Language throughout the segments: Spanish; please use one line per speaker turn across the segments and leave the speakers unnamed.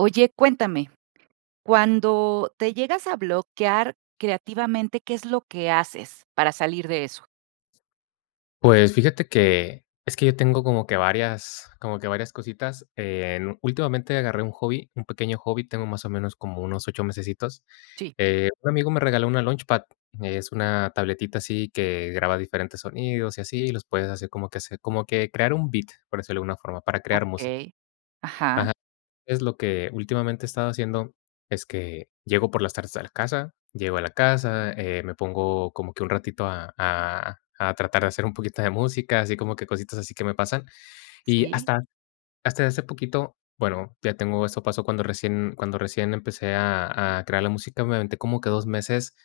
Oye, cuéntame, cuando te llegas a bloquear creativamente, ¿qué es lo que haces para salir de eso?
Pues, fíjate que es que yo tengo como que varias como que varias cositas. Eh, últimamente, agarré un hobby, un pequeño hobby, tengo más o menos como unos 8 mesecitos.
Sí.
Eh, un amigo me regaló una launchpad, es una tabletita así que graba diferentes sonidos y así, y los puedes hacer como que se como que crear un beat, por decirlo de alguna forma, para crear música.
Okey, ajá.
Ajá, es lo que últimamente he estado haciendo, es que llego por las tardes a la casa, llego a la casa, eh, me pongo como que un ratito a a a tratar de hacer un poquito de música, así como que cositas así que me pasan. Y
Sí.
hasta hasta hace poquito bueno, ya tengo eso pasó cuando recién cuando recién empecé a a crear la música, me aventé como que 2 meses,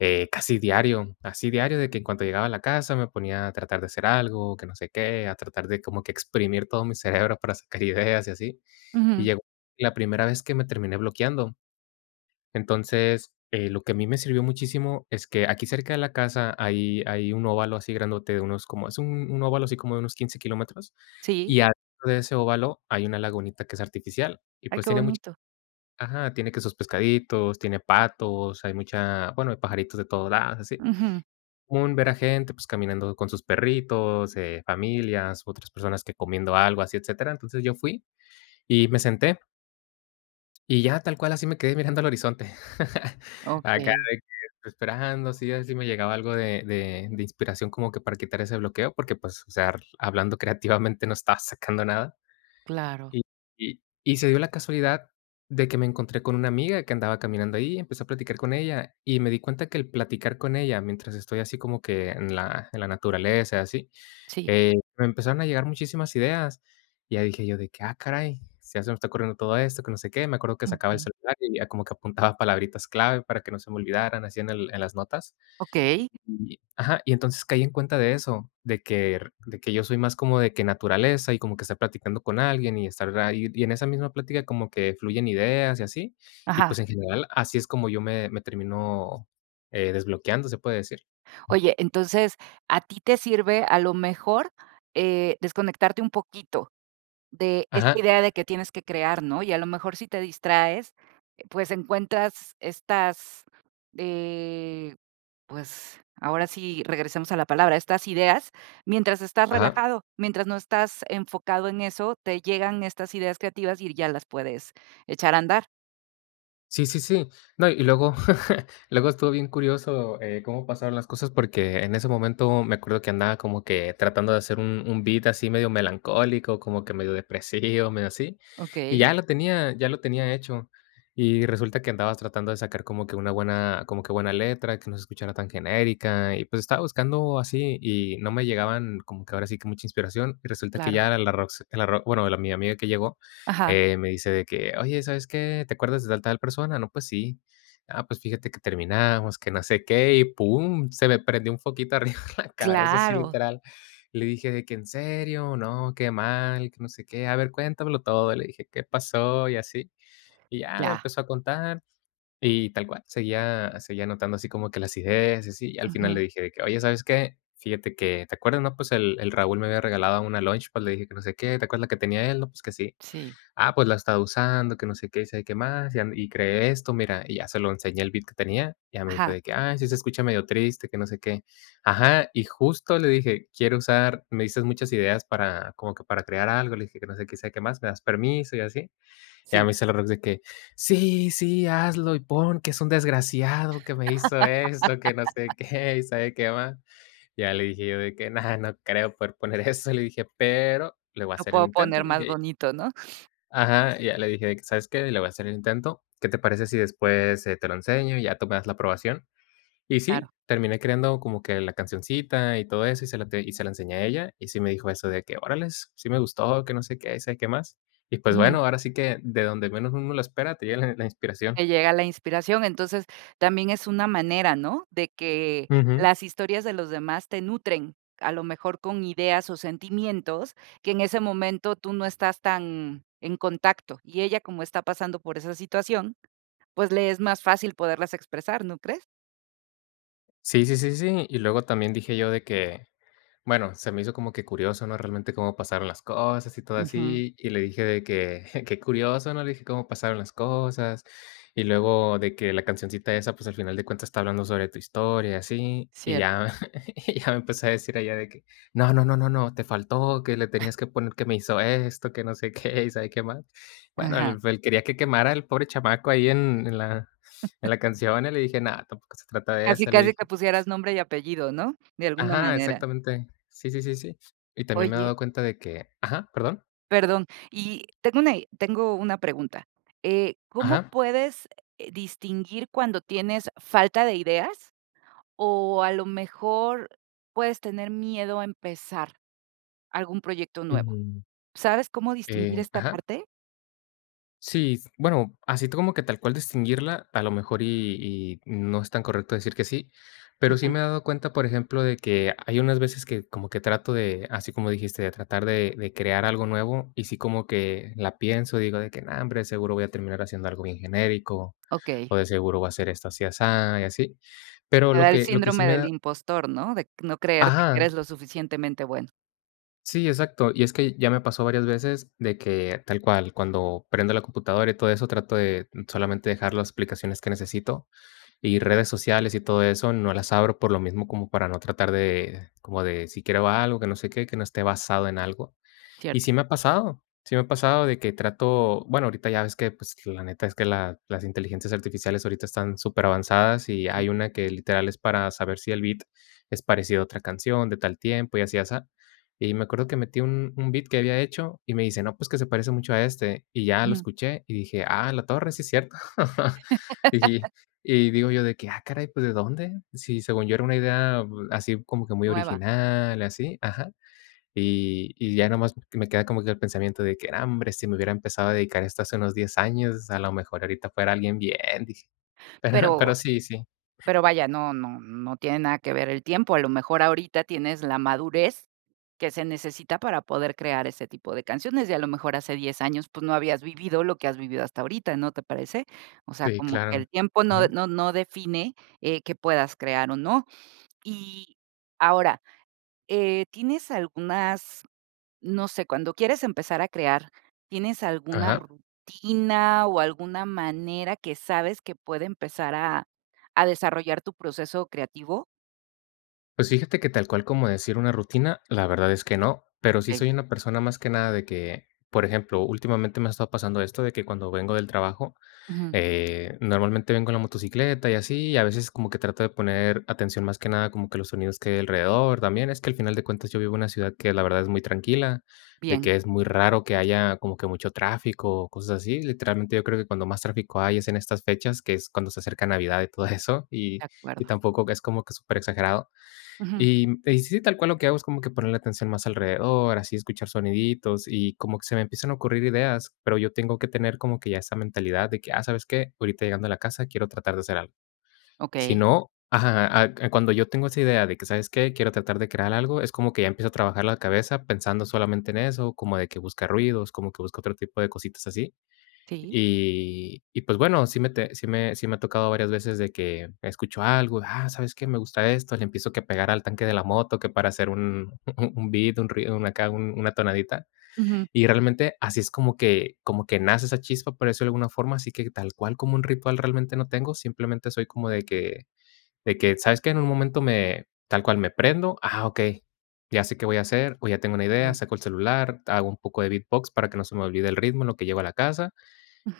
eh, casi diario. Así diario, de que en cuanto llegaba a la casa me ponía a tratar de hacer algo, que no sé qué, a tratar de como que exprimir todo mi cerebro para sacar ideas y así. Y
Ujú.
llegó la primera vez que me terminé bloqueando. Entonces, eh, lo que a mí me sirvió muchísimo es que aquí cerca de la casa hay hay un óvalo así grandote de unos como es un un óvalo así como de unos 15 kilómetros
Sí.
y al lado de ese óvalo, hay una lagunita que es artificial y,
Ay,
pues,
que
tiene mucha
bonito.
ajá, tiene que sus pescaditos, tiene patos, hay mucha bueno, hay pajaritos de todos lados, así.
Ujú.
Un ver a gente, pues caminando con sus perritos, eh, familias, otras personas que comiendo algo así, etcétera. Entonces, yo fui y me senté. Y ya, tal cual, así me quedé mirando al horizonte. Acá
Okey.
de que estoy esperando, sí así me llegaba algo de de de inspiración como que para quitar ese bloqueo, porque, pues, o sea ar hablando creativamente no estaba sacando nada.
Claro.
Y y y se dio la casualidad de que me encontré con una amiga que andaba caminando ahí, empecé a platicar con ella, y me di cuenta que el platicar con ella, mientras estoy así como que en la en la naturaleza, así,
Sí.
eh, me empezaron a llegar muchísimas ideas. Y ya dije yo de que: "Ah, caray, sí, ya se me está ocurriendo todo esto, que no sé qué". Me acuerdo que sacaba el
Ujú.
celular y ya como que apuntaba palabritas clave para que no se me olvidaran así en el en las notas.
Okey.
Y y y ajá. Y entonces, caí en cuenta de eso, de quer de que yo soy más como de que naturaleza y como que está platicando con alguien, y estar ahí, y en esa misma plática, como que fluyen ideas y así. Y,
Ajá.
pues, en general así es como yo me me termino, eh, desbloqueando, se puede decir. Mm.
Oye, entonces, a ti te sirve, a lo mejor, eh, desconectarte un poquito de esta
Ajá.
idea de que tienes que crear, ¿no? Y a lo mejor, si te distraes, pues, encuentras estas, eh, pues, ahora sí, regresamos a la palabra, estas ideas, mientras estás
Ajá.
relajado, mientras no estás enfocado en eso, te llegan estas ideas creativas y r ya las puedes echar a andar.
Sí, sí, sí. No, y luego, luego estuvo bien curioso, eh, cómo pasaron las cosas, porque en ese momento me acuerdo que andaba como que tratando de hacer un un beat así medio melancólico, como que medio depresivo, medio así, y
Okey.
ya lo tenía ya lo tenía hecho. Y resulta que andabas tratando de sacar como que una buena como que buena letra, que no se escuchara tan genérica, y pues, estaba buscando así y no me llegaban, como que ahora sí, que mucha inspiración. Y resulta que
Claro.
ya era la Rox, eh, la ro bueno, la mi amiga que llegó,
Ajá.
eh, me dice de que: "Oye, ¿sabes qué? ¿Te acuerdas de al tal persona?". "No, pues sí". "Ah, pues fíjate que terminamos, que no sé qué", y pum, se me prendió un foquito arriba en la cabeza, así
Claro.
literal. Y le dije de que: "¿En serio? No, qué mal, que no sé qué. A ver, cuéntamelo todo". Le dije: "¿Qué pasó?", y así. Y ya me
Ya.
empezó a contar, y tal cual seguía seguía anotando así como que las ideas y así, al final
Ujú.
le dije de que: "Oye, ¿sabes qué? Fíjate que, ¿te acuerdas, no? Pues, el el Raúl me había regalado una launchpad", le dije que: "No sé qué. ¿Te acuerdas la que tenía él?". "No, pues, que sí".
Sí.
"Ah, pues, la he estado usando, que no sé qué, y sabe qué más, y, am, y creé esto, mira", y ya se lo enseñé, el beat que tenía. Ya me dijo
Ajá.
de que: "Ay, sí se escucha medio triste, que no sé qué". Ajá, y justo le dije: "Quiero usar me diste muchas ideas para como que para crear algo", le dije: "Que no sé qué, que sabe qué más, ¿me das permiso?". Y así. Y ya
Sí.
me dice la Rox de que: "Sí, sí, hazlo y pon que es un desgraciado que me hizo esto, que no sé qué, y sabe qué más". Ya le dije yo de que: "No, no creo poder poner eso", le dije. "Pero le voy a
Lo
hacer el
puedo
intento",
poner más
dije.
bonito, ¿no?
Ajá. Y ya le dije de que: "¿Sabes qué? Le voy a hacer el intento. ¿Qué te parece si después, eh, te lo enseño y ya tú me das la aprobación?". Y
Claro.
sí, terminé creando como que la cancioncita y todo eso y se la te y se la enseñé a ella. Y sí me dijo eso de que: "Órales, sí me gustó, que no sé qué, sabe qué más". Y pues bueno,
Ujú.
ahora sí que de donde menos uno lo espera, te llega la la inspiración.
Te llega la inspiración, entonces, también es una manera, ¿no?, de que
Ujú.
las historias de los demás te nutren, a lo mejor con ideas o sentimientos, que en ese momento tú no estás tan en contacto, y ella como está pasando por esa situación, pues le es más fácil poderlas expresar, ¿no crees?
Sí, sí, sí, sí, y luego también dije yo de que, bueno, se me hizo como que curioso, ¿no?, realmente cómo pasaron las cosas y todo
Ujú.
así, y le dije de que: "Qué curioso, ¿no?", le dije, "cómo pasaron las cosas", y luego de que la cancioncita esa, pues, al final de cuentas está hablando sobre tu historia y así, y
Cier
ya y ya me empezó a decir ella, de que: "No, no, no, no, te faltó, que le
Ay.
tenías que poner que me hizo esto, que no sé qué y sabe qué más". Bueno,
Ajá.
el el quería que quemara al pobre chamaco ahí en en la en la canción, y le dije: "No, tampoco se trata de
Casi,
eso", le
casi
dije.
te pusieras nombre y apellido, ¿no?, de alguna
Ajá,
manera.
exactamente. Sí, sí, sí, sí. Y también me he
Oye.
dado cuenta de que Ajá, ¿perdón?
Perdón. Y tengo i tengo una pregunta, eh, ¿cómo
Ajá.
puedes, eh, distinguir cuando tienes falta de ideas O a lo mejor puedes tener miedo a empezar algún proyecto nuevo?
Mm.
¿Sabes cómo distinguir
Eh,
esta
ajá.
parte?
Sí, bueno, así como que tal cual distinguirla, a lo mejor y y no es tan correcto decir que sí. Pero sí
Ujú.
me he dado cuenta, por ejemplo, de que hay unas veces que como que trato de, así como dijiste, de tratar de de crear algo nuevo, y sí como que la pienso y digo de que: "No, hombre, de seguro voy a terminar haciendo algo bien genérico,
Okey.
o de seguro va a ser esto así asá", y así. Pero
Te
lo
da el
que lo que sí
síndrome
me
del
da
impostor, ¿no? De c no creerte que
Ajá.
eres lo suficientemente bueno.
Sí, exacto. Y es que ya me pasó varias veces de que, tal cual, cuando prendo la computadora y todo eso, trato de solamente dejar las aplicaciones que necesito. Y redes sociales y todo eso, no las abro, por lo mismo, como para no tratar de, como de si quiero ver algo, que no sé qué, que no esté basado en algo. Y
Cierto.
sí me ha pasado sí me ha pasado de que trato, bueno, ahorita ya ves que, pues, la neta es que la las inteligencias artificiales ahorita están superavanzadas, y
Sí.
hay una que, literal, es para saber si el beat es parecido a otra canción, de tal tiempo, y así y asá. Y me acuerdo que metí un un beat que había hecho y me dice: "No, pues, que se parece mucho a este". Y ya lo escuché y dije: "A la torre, sí es cierto". Y y digo yo de que: "Ah caray, pues, ¿de dónde?". Sí, según yo, era una idea así como que muy
Nueva.
original, y así Ajá. Y y ya nada más me queda como que el pensamiento de que: "No, hombre, si me hubiera empezado a dedicar a esto hace unos 10 años, a lo mejor ahorita fuera alguien bien", dije. Pero pero
Pero
sí, sí.
pero vaya, no no no tiene nada que ver el tiempo, a lo mejor, ahorita tienes la madurez que se necesita para poder crear ese tipo de canciones, y a lo mejor hace 10 años, pues, no habías vivido lo que has vivido hasta ahorita, ¿no te parece?, o sea,
Si,
como que
claro.
el tiempo no de
Ujú.
no no define, eh, qué puedas crear o no. Y ahora, eh, ¿tienes algunas? No sé, cuando quieres empezar a crear, ¿tienes alguna
Ajá.
rutina o alguna manera que sabes que puede empezar a a desarrollar tu proceso creativo?
Pues, fíjate que tal cual como decir una rutina, la verdad es que no, pero sí
Okey.
soy una persona más que nada de que, por ejemplo, últimamente me ha estado pasando esto de que cuando vengo del trabajo,
Ujú.
eh, normalmente vengo en la motocicleta y así, y a veces como que trato de poner atención más que nada como que a los sonidos que hay alrededor también. Es que al final de cuentas yo vivo en una ciudad que la verdad es muy tranquila, de
Bien.
que es muy raro que haya como que mucho tráfico o cosas así. Literalmente, yo creo que cuando más tráfico hay es en estas fechas, que es cuando se acerca Navidad y todo eso. Y
De
y
acuerdo.
tampoco que es como que superexagerado,
Ujú.
y, mm, sí, tal cual lo que hago es como ponerle atención más alrededor, así escuchar soniditos y como que se me empiezan a ocurrir ideas, pero yo tengo que tener como que ya esa mentalidad de que: "Ah, ¿sabes qué?, ahorita llegando a la casa quiero tratar de hacer algo". Si
Okey.
no, ajá, ah, cuando yo tengo esa idea de que: "¿Sabes qué?, quiero tratar de crear algo", es como que ya empiezo a trabajar la cabeza pensando solamente en eso, como de que busca ruidos, como que busco otro tipo de cositas así.
Sí.
Y y pues, bueno, sí me te sí me sí me ha tocado varias veces de que escucho algo: "Ah, ¿sabes qué?, me gusta esto", le empiezo que pegar al tanque de la moto, que para hacer un un beat, un ruido, una acá, una tonadita.
Ujú.
Y realmente, así es como que como que nace esa chispa, por decirlo de alguna forma. Así que tal cual como un ritual realmente, no tengo, simplemente soy como de que de que, ¿sabes qué?, en un momento me tal cual me prendo, "ah, okey", ya sé qué voy a hacer, o ya tengo una idea,
Mm.
saco el celular, hago un poco de beatbox para que no se me olvide el ritmo en lo que llego a la casa,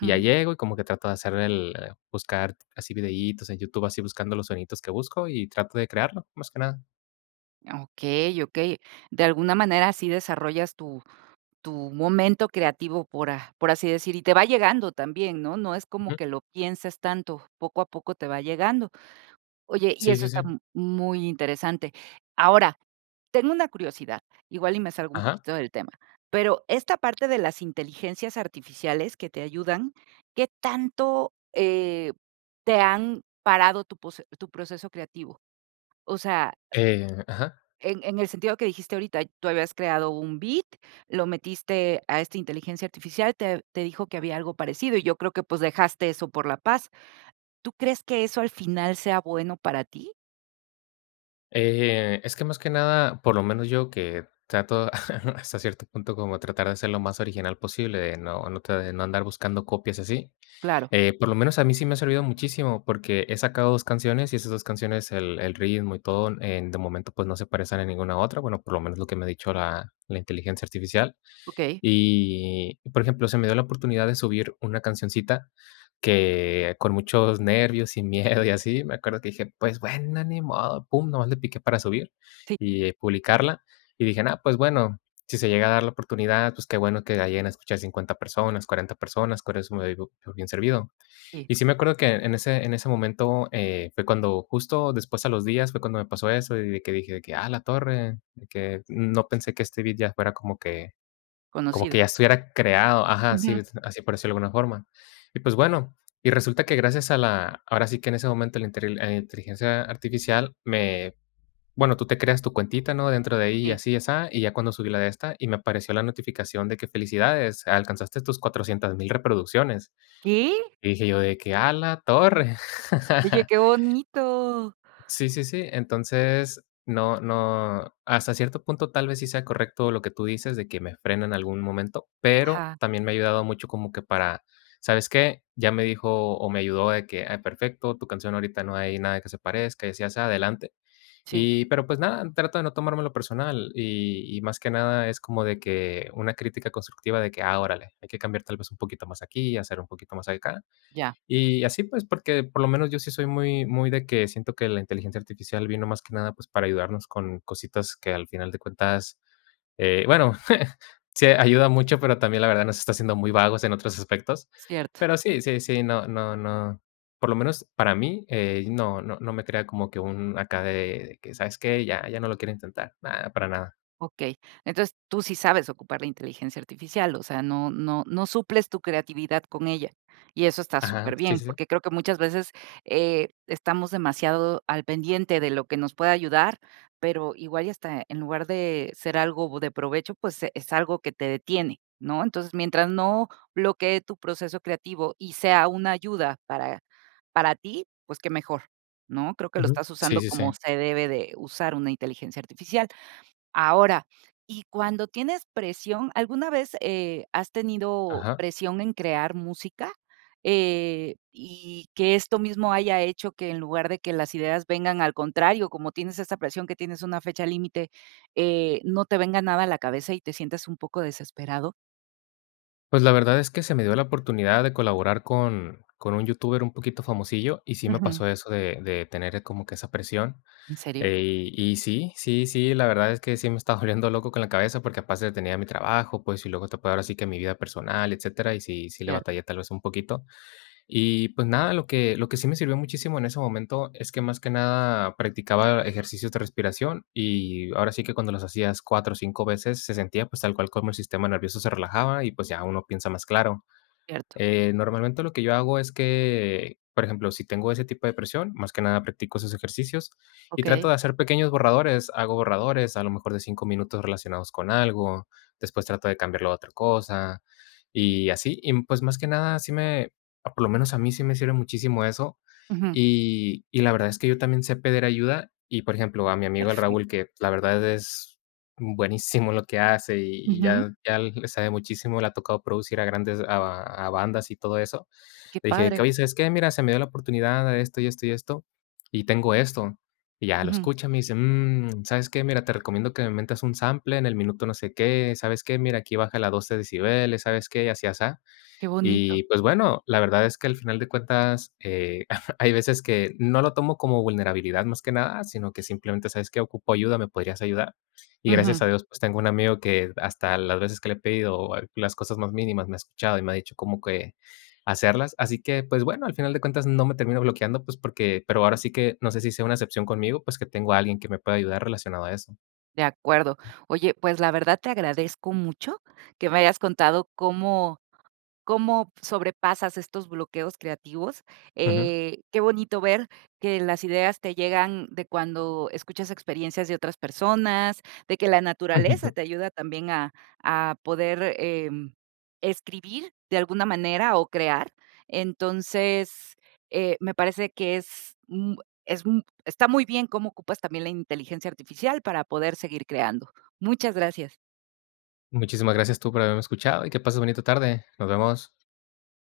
y ya llego, y como que trato de hacer el el buscar así videítos en YouTube, así buscando los soniditos que busco y trato de crearlo, más que nada.
Okey, okey, de alguna manera sí desarrollas tu tu momento creativo, por a por así decir, y te va llegando también, ¿no?, no es como
Ujú.
que lo pienses tanto, poco a poco te va llegando. Oye, y
Sí,
eso
sí,
está
sí.
m muy interesante. Ahora, tengo una curiosidad, igual y me salgo un
Ajá.
poquito del tema, pero esta parte de las inteligencias artificiales que te ayudan, ¿qué tanto, eh, te han parado tu pose tu proceso creativo? O sea
Eh ajá.
en en el sentido que dijiste ahorita, tú habías creado un beat, lo metiste a esta inteligencia artificial, te te dijo que había algo parecido, y yo creo que, pues, dejaste eso por la paz. ¿Tú crees que eso al final sea bueno para ti?
Eh, es que más que nada por lo menos yo, que trato hasta cierto punto como tratar de ser lo más original posible, de no no te no andar buscando copias y así.
Claro.
Eh, por lo menos, a mí sí me ha servido muchísimo, porque he sacado 2 canciones, y esas 2 canciones, el el ritmo y todo en de momento, pues, no se parecen a ninguna otra. Bueno, por lo menos lo que me ha dicho la la inteligencia artificial.
Okey.
Y por ejemplo, se me dio la oportunidad de subir una cancioncita que con muchos nervios y miedo y así me acuerdo que dije: "Pues bueno, ni modo", pum nada más le piqué para subir
Sí.
y publicarla, y dije: "Nah, pues, bueno, si se llega a dar la oportunidad, pues, qué bueno que la lleguen a escuchar 50 personas, 40 personas, con eso me doy po por bien servido".
Sí.
Y sí me acuerdo que en ese en ese momento, eh, fue cuando justo después a los días fue cuando me pasó eso, y de que dije de que: "A la torre", de que no pensé que este beat ya fuera como que como que
Conocido.
ya estuviera creado Ajá, sí,
Ujú.
así por decirlo de alguna forma. Y pues, bueno y resulta que gracias a la ahora sí que en ese momento a la interil eh, inteligencia artificial me bueno, tú te creas tu cuentita, ¿no?, dentro de ahí, y
Sí.
así y asá, y ya cuando subí la de esta, y me apareció la notificación de que: "Felicidades, alcanzaste tus 400,000 reproducciones,
¿Qué?
y dije yo de que: "A la torre".
Oye, qué bonito.
Sí, sí, sí. Entonces no no hasta cierto punto tal vez sí sea correcto lo que tú dices de que me frene en algún momento, pero
Ajá.
también me ha ayudado mucho como que para ¿sabes qué?, ya me dijo o me ayudó de que: "Ay, perfecto, tu canción ahorita no hay nada que se parezca, y así y asá, adelante".
Sí.
Y pero, pues, nada, trato de no tomármelo personal, y y más que nada es como de que una crítica constructiva de que: "Ah, órale, hay que cambiar tal vez un poquito más aquí y hacer un poquito más acá".
Ya.
Y así, pues, porque por lo menos yo sí soy muy muy de que siento que la inteligencia artificial vino más que nada, pues, para ayudarnos con cositas que al final de cuentas, eh bueno, sí ayuda mucho, pero también la verdad nos está haciendo muy vagos en otros aspectos,
Cierto.
pero sí, sí, sí, no no no por lo menos para mí, eh, no no no me crea como que un acá de de que: "¿Sabes qué?, ya ya no lo quiero intentar", na, para nada.
Okey. Entonces, tú sí sabes ocupar la inteligencia artificial. O sea, no no no suples tu creatividad con ella, y eso está
Ajá, sí,
superbién,
sí, sí.
porque creo que muchas veces, eh, estamos demasiado al pendiente de lo que nos puede ayudar, pero igual y hasta en lugar de ser algo de provecho, pues, es algo que te detiene, ¿no? Entonces, mientras no bloquee tu proceso creativo y sea una ayuda para para ti, pues, qué mejor, ¿no?, creo que lo
Ujú,
estás
sí,
usando
sí,
como
sí.
se debe de usar una inteligencia artificial. Ahora, y cuando tienes presión ¿alguna vez, eh, has tenido
Ajá.
presión en crear música? Eh, y que esto mismo haya hecho que en lugar de que las ideas vengan, al contrario, como tienes esa presión que tienes una fecha límite, eh, no te venga nada a la cabeza y te sientas un poco desesperado
Pues, la verdad es que se me dio la oportunidad de colaborar con con un youtuber un poquito famosillo, y sí me
Ujú.
pasó eso de de tener como que esa presión.
¿En serio?
Eh, y sí, sí, sí, la verdad es que sí me estaba volviendo loco con la cabeza, porque aparte tenía mi trabajo, pues, y luego te puedo ahora sí que mi vida personal, etcétera, y sí sí le
Cierto.
batallé tal vez un poquito. Y pues nada, lo que lo que sí me sirvió muchísimo en ese momento es que más que nada practicaba ejercicios de respiración, y ahora sí que cuando los hacías 4 o 5 veces se sentía, pues, tal cual como el sistema nervioso se relajaba y pues ya uno piensa más claro.
Cierto.
Eh, normalmente lo que yo hago es que, por ejemplo, si tengo ese tipo de presión, más que nada practico esos ejercicios y trato
Okey.
de hacer pequeños borradores. Hago borradores a lo mejor de 5 minutos relacionados con algo, después trato de cambiarlo a otra cosa, y así. Y pues más que nada sí me, por lo menos a mí sí me sirve muchísimo eso,
Ujú.
y y la verdad es que yo también sé pedir ayuda. Y por ejemplo, a mi amigo el
Perfecto.
Raúl, que la verdad es buenísimo en lo que hace, y
Ujú.
ya ya le sabe muchísimo, le ha tocado producir a grandes a a bandas y todo eso.
Que
Le dije:
padre.
"Oye, ¿sabes qué? Mira, se me dio la oportunidad de esto y esto y esto y tengo esto". Y ya, lo
Ujú.
escucha, me dice: "Mm, ¿sabes qué? Mira, te recomiendo que me metas un sample en el minuto no sé qué. ¿Sabes qué? Mira, aquí bájale 12 decibeles, ¿sabes qué?". Y así asá.
Que bonito.
Y pues bueno, la verdad es que al final de cuentas, eh, hay veces que no lo tomo como vulnerabilidad más que nada, sino que simplemente: "¿Sabes qué? Ocupo ayuda, ¿me podrías ayudar?". Y
Ujú.
gracias a Dios, pues tengo un amigo que hasta las veces que le he pedido o a las cosas más mínimas me ha escuchado y me ha dicho cómo hacerlas. Así que, pues bueno, al final de cuentas no me termino bloqueando, pues porque pero ahora sí que no sé si sea una excepción conmigo, pues que tengo a alguien que me pueda ayudar relacionado a eso.
De acuerdo. Oye, pues, la verdad, te agradezco mucho que me hayas contado cómo cómo sobrepasas estos bloqueos creativos.
Ujú.
Eh, qué bonito ver que las ideas te llegan de cuando escuchas experiencias de otras personas, de que la naturaleza te ayuda también a a poder, em, escribir de alguna manera o crear. Entonces, eh, me parece que es un es un está muy bien cómo ocupas también la inteligencia artificial para poder seguir creando. Muchas gracias.
Muchísimas gracias tú por haberme escuchado y que pases bonita tarde. Nos vemos.